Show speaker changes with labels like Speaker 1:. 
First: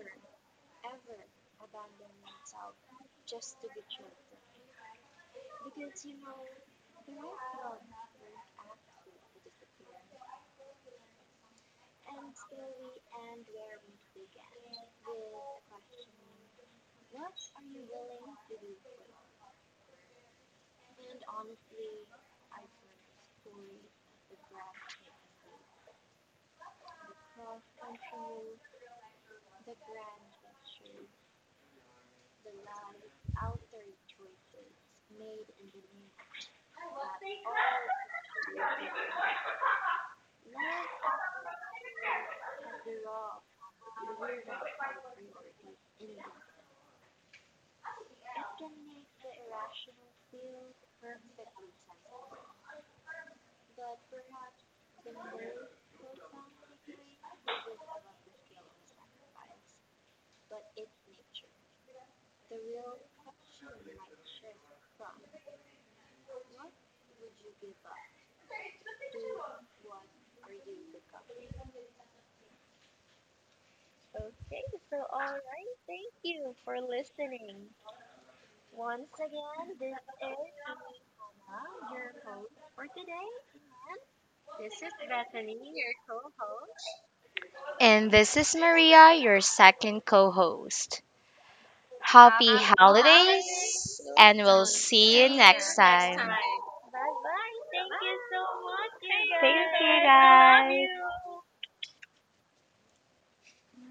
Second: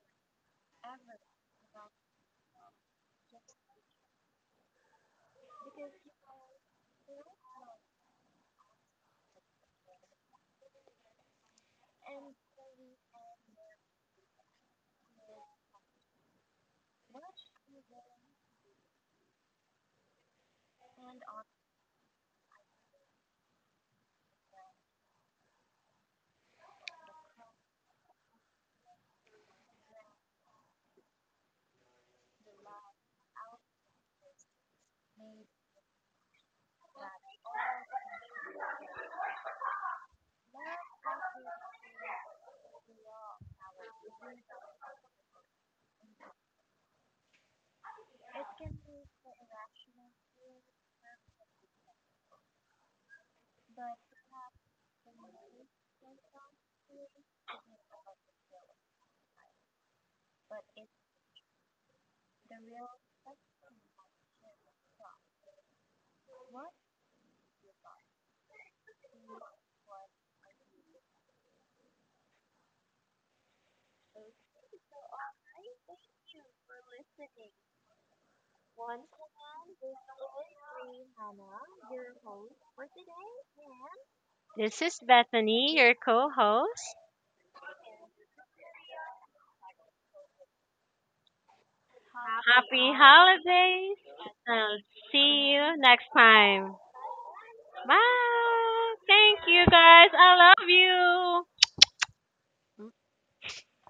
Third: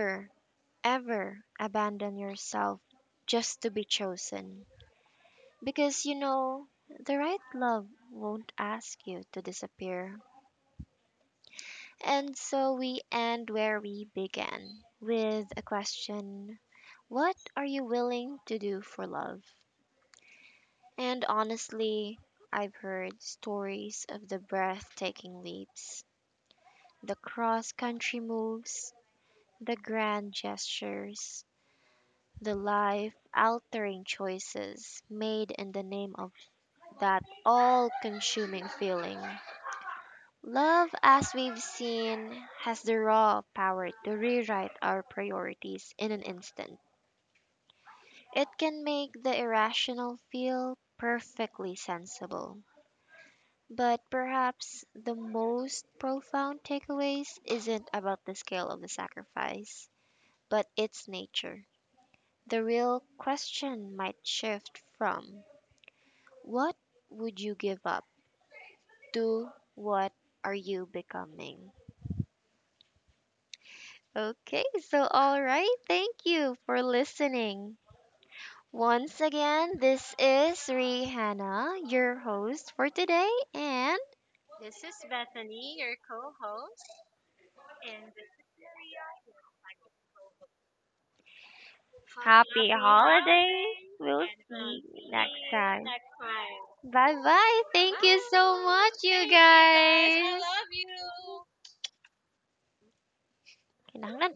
Speaker 1: ever abandon yourself just to be chosen. Because the right love won't ask you to disappear. And so we end where we began with a question: what are you willing to do for love? And honestly, I've heard stories of the breathtaking leaps, the cross country moves, the grand gestures, the life altering choices made in the name of that all consuming feeling. Love, as we've seen, has the raw power to rewrite our priorities in an instant. It can make the irrational feel perfectly sensible. But perhaps the most profound takeaways isn't about the scale of the sacrifice, but its nature. The real question might shift from "What would you give up to?" What are you becoming? Okay, so all right, thank you for listening. Once again, this is Rihanna, your host for today, and
Speaker 2: This
Speaker 1: this is
Speaker 2: is
Speaker 1: Beth,
Speaker 2: Bethany, your co
Speaker 1: host,
Speaker 2: host.
Speaker 3: And
Speaker 1: and this,
Speaker 3: this is Maria, your second co host.
Speaker 1: happy
Speaker 3: Happy
Speaker 1: happy holidays.
Speaker 2: Holidays.
Speaker 3: holidays,
Speaker 1: We'll
Speaker 3: and we'll
Speaker 2: I'll
Speaker 1: see you
Speaker 3: see you
Speaker 1: next
Speaker 2: see
Speaker 3: next
Speaker 2: you
Speaker 1: time.
Speaker 2: next
Speaker 3: time.
Speaker 2: time.
Speaker 1: Bye bye. Thank you so much,
Speaker 2: Bye.
Speaker 1: you
Speaker 2: Thank you guys. I
Speaker 1: guys.
Speaker 2: love you.
Speaker 1: Kinahanglan